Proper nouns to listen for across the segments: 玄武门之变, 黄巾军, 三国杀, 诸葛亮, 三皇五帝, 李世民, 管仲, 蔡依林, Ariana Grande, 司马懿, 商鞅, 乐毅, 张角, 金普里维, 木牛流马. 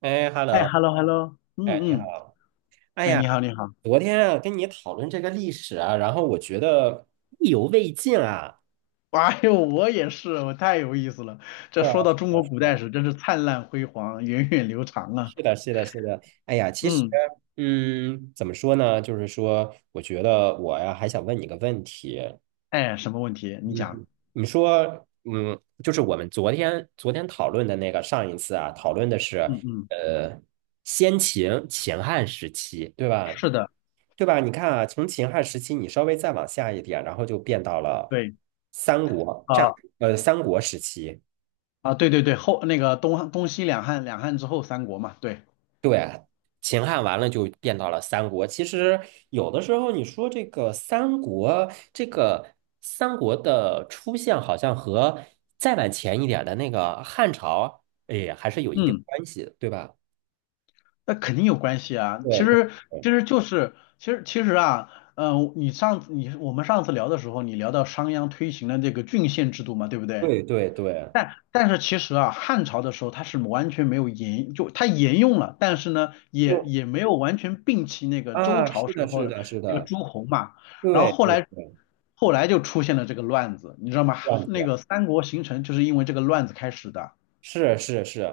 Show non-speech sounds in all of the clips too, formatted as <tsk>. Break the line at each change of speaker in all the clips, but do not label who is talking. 哎
哎
，hello，
，hello hello，嗯
哎，你
嗯，
好。哎
哎，
呀，
你好你好，
昨天啊跟你讨论这个历史啊，然后我觉得意犹未尽啊。
哎呦，我也是，我太有意思了。这
是啊，
说到中国古
是
代
啊，
史，真是灿烂辉煌，源远流长啊。
是的，是的，是的。哎呀，其实，
嗯，
嗯，怎么说呢？就是说，我觉得我呀还想问你个问题。
哎，什么问题？你讲。
嗯，你说，嗯，就是我们昨天讨论的那个上一次啊，讨论的是
嗯嗯，
呃先秦秦汉时期，对吧？
是的，
对吧？你看啊，从秦汉时期，你稍微再往下一点，然后就变到了
对，
三国战，
啊、
三国时期。
啊，对对对，后那个东西两汉，两汉之后三国嘛，对，
秦汉完了就变到了三国。其实有的时候你说这个三国，这个三国的出现，好像和再往前一点的那个汉朝，哎，还是有一定
嗯，
关系的对吧？
那肯定有关系啊。其
对
实其实就是其实其实啊，你上次你我们上次聊的时候，你聊到商鞅推行了这个郡县制度嘛，对不对？
对，
但是其实啊，汉朝的时候它是完全没有沿，就它沿用了，但是呢，也
就
也没有完全摒弃那个周
啊，
朝
是
时
的，
候
是
的
的，是
那个
的，
诸侯嘛。然后
对
后
对
来
对，
后来就出现了这个乱子，你知道吗？
这样子，
那个三国形成就是因为这个乱子开始的。
是是是。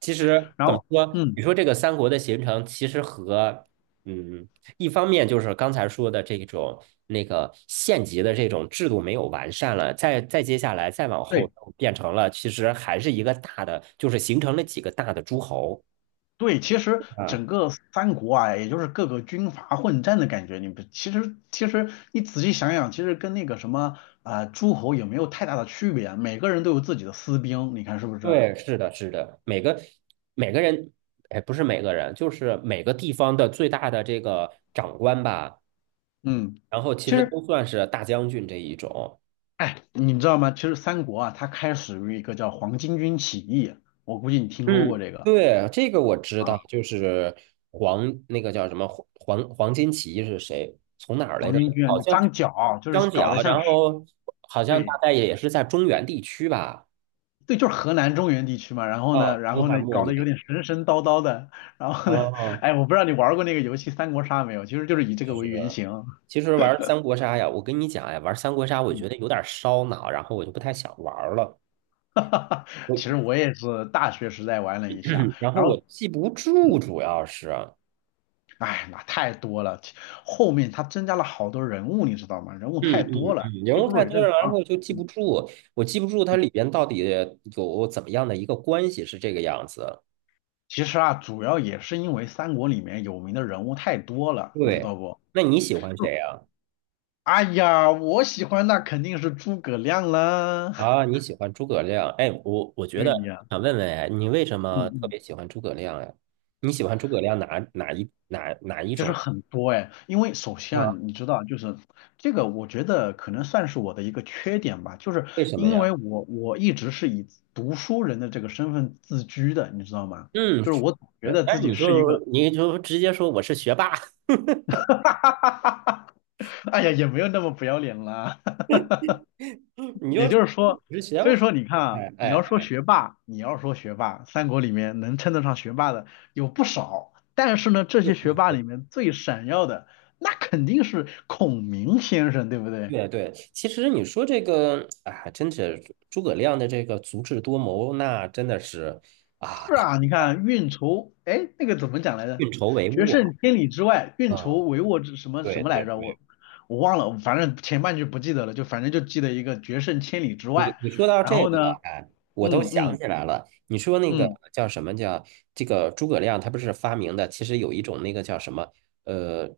其实
然
怎么
后，
说？
嗯，
你说这个三国的形成，其实和嗯，一方面就是刚才说的这种那个县级的这种制度没有完善了，再接下来再往后
对。
变成了，其实还是一个大的，就是形成了几个大的诸侯
对，其实
啊。
整个三国啊，也就是各个军阀混战的感觉。你不，其实你仔细想想，其实跟那个什么诸侯也没有太大的区别啊，每个人都有自己的私兵，你看是不是啊？
对，是的，是的，每个每个人，哎，不是每个人，就是每个地方的最大的这个长官吧，
嗯，
然后其
其
实
实
都算是大将军这一种。
哎，你知道吗？其实三国啊，它开始于一个叫黄巾军起义，我估计你听说过
嗯
这个
对，这个我知
啊，
道，就是黄那个叫什么黄金奇义是谁？从哪儿来
黄
着？
巾军啊，
好
就
像
张角，就
张
是搞得
角，
像
然
是
后好像大
对。
概也是在中原地区吧。
对，就是河南中原地区嘛，然后
啊，
呢，然
东
后呢，
汉末
搞得
年
有点神神叨叨的，然后呢，<laughs>
啊，
哎，我不知道你玩过那个游戏《三国杀》没有，其实就是以这
就
个
是
为原型，
其实玩三国杀呀，我跟你讲呀，玩三国杀我
嗯，
觉得有点烧脑，然后我就不太想玩了。
<laughs> 哈哈哈，
我
其实我也是大学时代玩了一下，
<clears throat> 然后
然后，
我记不住，主要是。
哎，那太多了，后面它增加了好多人物，你知道吗？人物
嗯
太多
嗯
了，
嗯，人
记
物
不住
太
也
多了，
正
然
常。
后就记不
嗯，
住，我记不住它里边到底有怎么样的一个关系是这个样子。
其实啊，主要也是因为三国里面有名的人物太多了，你知道
对，
不？
那你喜欢谁呀？
哎呀，我喜欢那肯定是诸葛亮啦，
啊，你喜欢诸葛亮？哎，我
<laughs>
觉
对
得
呀，
想问问，哎你为什
嗯
么特
嗯。
别喜欢诸葛亮呀？你喜欢诸葛亮哪一
就是
种
很多哎，因为首先啊，
啊？
你知道啊，就是这个，我觉得可能算是我的一个缺点吧，就是
为什么
因
呀？
为我一直是以读书人的这个身份自居的，你知道吗？
嗯，
就是
是，
我总觉得自
但是
己
你
是一
就
个，
你就直接说我是学霸，<laughs> 我
<laughs> 哈哈哈哈哎呀，也没有那么不要脸啦。<laughs> 也就是说，
是学霸，
所以说你看啊，
哎
你要说
哎。
学霸，你要说学霸，三国里面能称得上学霸的有不少，但是呢，这些学霸里面最闪耀的，那肯定是孔明先生，对不对？
对对，其实你说这个啊，真是诸葛亮的这个足智多谋，那真的是啊，
是
太
啊，你
厉害了，
看运筹，哎，那个怎么讲来着？
运筹帷
决
幄啊。
胜千里之外，运筹
嗯，
帷幄之什么什
对
么来
对
着？
对，
我忘了，反正前半句不记得了，就反正就记得一个决胜千里之
你
外。
你说到
然
这
后
个
呢，
了，哎，我都
嗯
想
嗯
起来了。你说那个
嗯，
叫什么叫这个诸葛亮，他不是发明的，其实有一种那个叫什么，呃，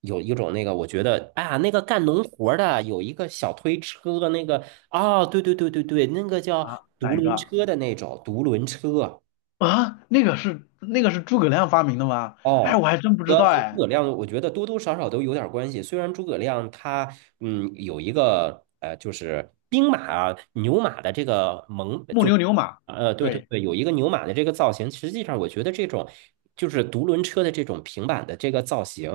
有一种那个，我觉得啊，那个干农活儿的有一个小推车，那个哦，对对对对对，那个叫
啊，哪
独
一
轮
个
车的那种独轮车。
啊？那个是诸葛亮发明的吗？哎，我
哦，
还真不知道
和诸
哎。
葛亮，我觉得多多少少都有点关系。虽然诸葛亮他嗯有一个就是兵马啊牛马的这个蒙，
木
就是
牛流马，
对对
对，
对，有一个牛马的这个造型。实际上，我觉得这种就是独轮车的这种平板的这个造型，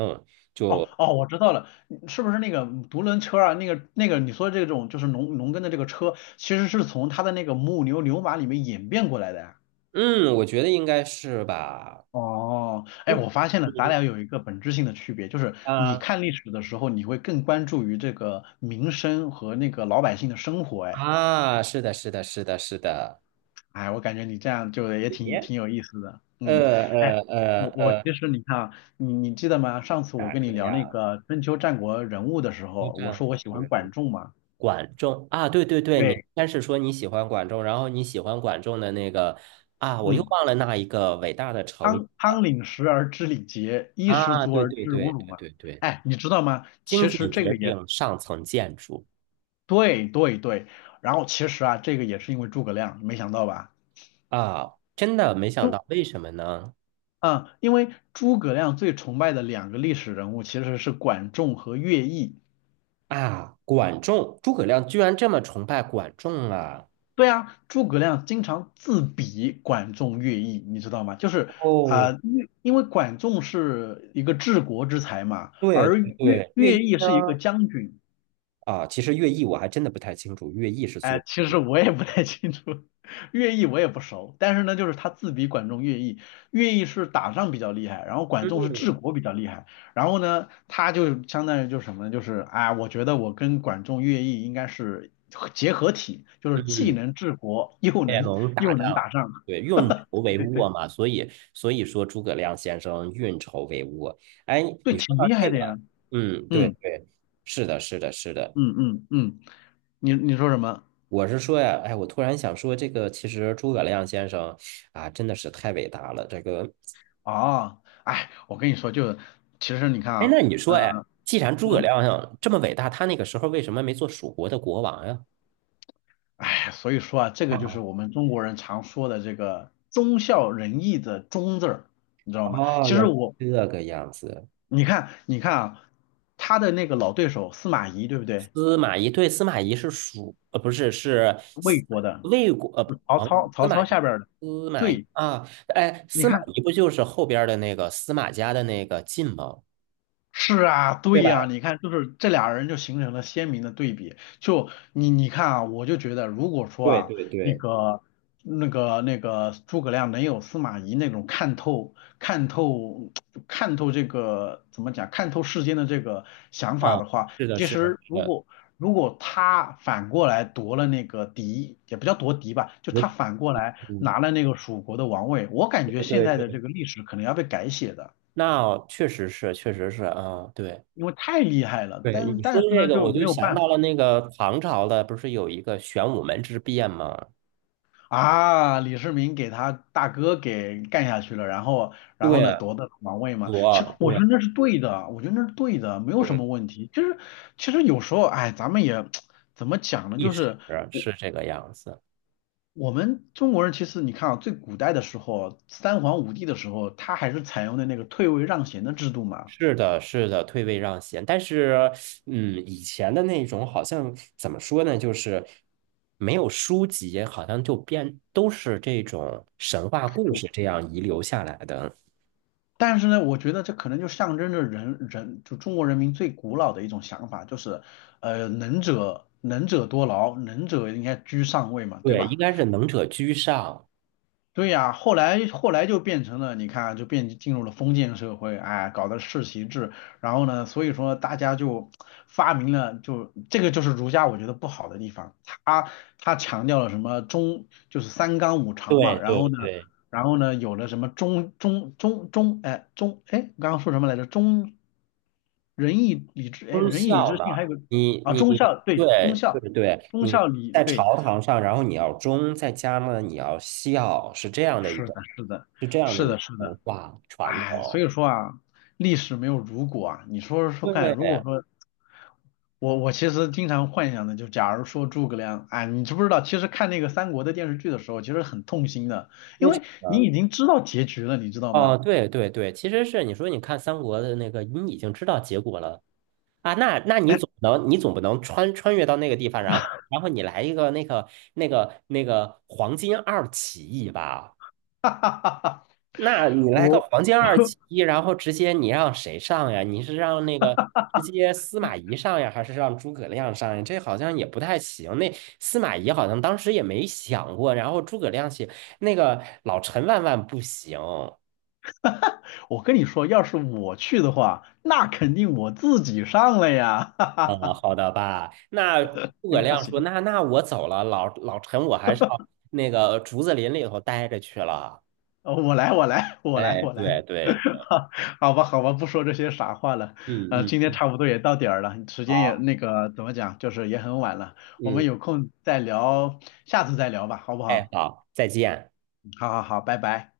哦
就
哦，我知道了，是不是那个独轮车啊？那个你说这种就是农耕的这个车，其实是从他的那个木牛流马里面演变过来的呀
嗯，我觉得应该是吧。
哦，哎，
嗯
我发现了，咱
嗯
俩有一个本质性的区别，就是你
啊
看历史的时候，你会更关注于这个民生和那个老百姓的生活。哎，
啊，是的，是的，是的，是的。
哎，我感觉你这样就也挺
耶，
挺有意思的。
呃
嗯，哎，
呃呃
我
呃，
其实你看啊，你记得吗？上次我
哪
跟你
个
聊那
呀？
个春秋战国人物的时
一
候，我
战
说我
国
喜欢
人？
管仲嘛。
管仲啊，对对对，你
对，
先是说你喜欢管仲，然后你喜欢管仲的那个啊，我又
嗯，
忘了那一个伟大的成语
汤领食而知礼节，衣食
啊，
足
对
而
对
知荣
对
辱
对
嘛。
对对，
哎，你知道吗？
经
其
济
实这
决
个也
定上层建筑
对对对，然后其实啊，这个也是因为诸葛亮，没想到吧？
啊，真的没
因
想
为
到，为什么呢？
嗯，因为诸葛亮最崇拜的两个历史人物其实是管仲和乐毅。
啊，管仲，诸葛亮居然这么崇拜管仲啊！
对啊，诸葛亮经常自比管仲、乐毅，你知道吗？就是啊，
哦，
因为管仲是一个治国之才嘛，
对
而
对
乐
对，乐
乐
毅
毅是一个将军。
啊，其实乐毅我还真的不太清楚，乐毅是做
哎，
什
其实我也不太清楚，<laughs> 乐毅我也不熟，但是呢，就是他自比管仲乐毅，乐毅是打仗比较厉害，然后管仲是
么
治国比较厉害，然后呢，他就相当于就是什么呢？就是啊，我觉得我跟管仲乐毅应该是结合体，就
嗯
是既
嗯。
能治国又
也
能
能打
又能打
仗，
仗，
对，运
<laughs>
筹帷幄嘛，所以说诸葛亮先生运筹帷幄。哎，
对，
你说
挺
到
厉害
这
的呀。
个，嗯，对
嗯
对，是的，是的，是的。
嗯嗯嗯，你说什么？
我是说呀，哎，我突然想说，这个其实诸葛亮先生啊，真的是太伟大了。这个，
哦，哎，我跟你说，就其实你看
哎，
啊，
那你说，哎，
呃，
既然诸葛
嗯。
亮这么伟大，他那个时候为什么没做蜀国的国王呀？
哎，所以说啊，这个就
啊，
是我们中国人常说的这个忠孝仁义的忠字儿，你知道吗？
哦，
其
原
实
来
我，
这个样子。
你看啊，他的那个老对手司马懿，对不对？
司马懿对，司马懿是蜀，呃，不是是
魏
司
国的，
魏国，
就曹
哦，
操，
司
曹
马
操
懿，
下边儿的。
司马懿
对，
啊，哎，
你
司马
看
懿不就是后边儿的那个司马家的那个晋吗？
是啊，
对
对呀，
吧？
你看，就是这俩人就形成了鲜明的对比。你看啊，我就觉得，如果说
对
啊，
对
那
对，
个、那个诸葛亮能有司马懿那种看透、看透这个怎么讲，看透世间的这个想法
啊，
的话，
是的，
其
是的，
实
是
如
的，
果如果他反过来夺了那个嫡，也不叫夺嫡吧，就
我
他反过来
嗯，
拿了那个蜀国的王位，我感觉
对
现
对
在的
对，
这个历史可能要被改写的。
那确实是，确实是啊，对
因为太厉害了，
对，
但
你说
但是
这
呢
个，
就
我
没
就
有
想
办
到了
法
那个唐朝的，不是有一个玄武门之变吗？
啊，李世民给他大哥给干下去了，然后然后
对
呢
啊，
夺得王位嘛，其实
我
我
对
觉
啊，
得那是对的，我觉得那是对的，没有什
对，
么问题。就是其实有时候哎，咱们也 <tsk> 怎么讲呢，
一
就
史
是
是这个样子。
我们中国人其实你看啊，最古代的时候，三皇五帝的时候，他还是采用的那个退位让贤的制度嘛。
是的，是的，退位让贤，但是，嗯，以前的那种好像怎么说呢，就是没有书籍，好像就编都是这种神话故事这样遗留下来的。
但是呢，我觉得这可能就象征着人人就中国人民最古老的一种想法，就是能者多劳，能者应该居上位嘛，对
对，
吧？
应该是能者居上。
对呀，后来就变成了，你看啊就变进入了封建社会，哎，搞的世袭制，然后呢，所以说大家就发明了，就这个就是儒家我觉得不好的地方，他强调了什么中就是三纲五常嘛，
对
然后
对
呢。
对，
然后呢，有了什么中，哎，我刚刚说什么来着？中仁义礼智，哎，
忠
仁义礼
孝
智
的。
信还有个
你
啊，
你
忠孝，对，忠
对对
孝，
对，
忠
你
孝礼，
在
对，
朝堂上，然后你要忠，在家呢你要孝，是这样的一
是
个，
的，是的，
是这样的
是
一
的，是
个
的，
文化传
哎，所
统。
以说啊，历史没有如果啊，你说说看，
对，
如果说我其实经常幻想的，就假如说诸葛亮，哎，你知不知道，其实看那个三国的电视剧的时候，其实很痛心的，因
为
为
什
你
么呢？
已经知道结局了，你知道吗？
哦，对对对，其实是你说，你看三国的那个，你已经知道结果了啊，那那你
但
总不能穿越到那个地方，然后你来一个那个那个黄金二起义吧？
<laughs> 哈哈哈哈，
那你来个
我
黄金二起义，然后直接你让谁上呀？你是让那个直接司马懿上呀，还是让诸葛亮上呀？这好像也不太行。那司马懿好像当时也没想过，然后诸葛亮写那个老陈万万不行。
我跟你说，要是我去的话，那肯定我自己上了呀，<laughs> 哈哈
哦，
哈，
好的吧。那
<laughs>
诸葛
行吧，
亮说：
行。
“那那我走了，老老陈，我还是要那个竹子林里头待着去了。”
我来，我来，我来，
哎，
我来，
对对，
<laughs> 好好吧，好吧，不说这些傻话了。
嗯嗯，
今天差不多也到点儿了，时间也
好，
那个怎么讲，就是也很晚了。我
嗯，
们有空再聊，下次再聊吧，好不
哎，
好？
好，再见。
好好好，拜拜。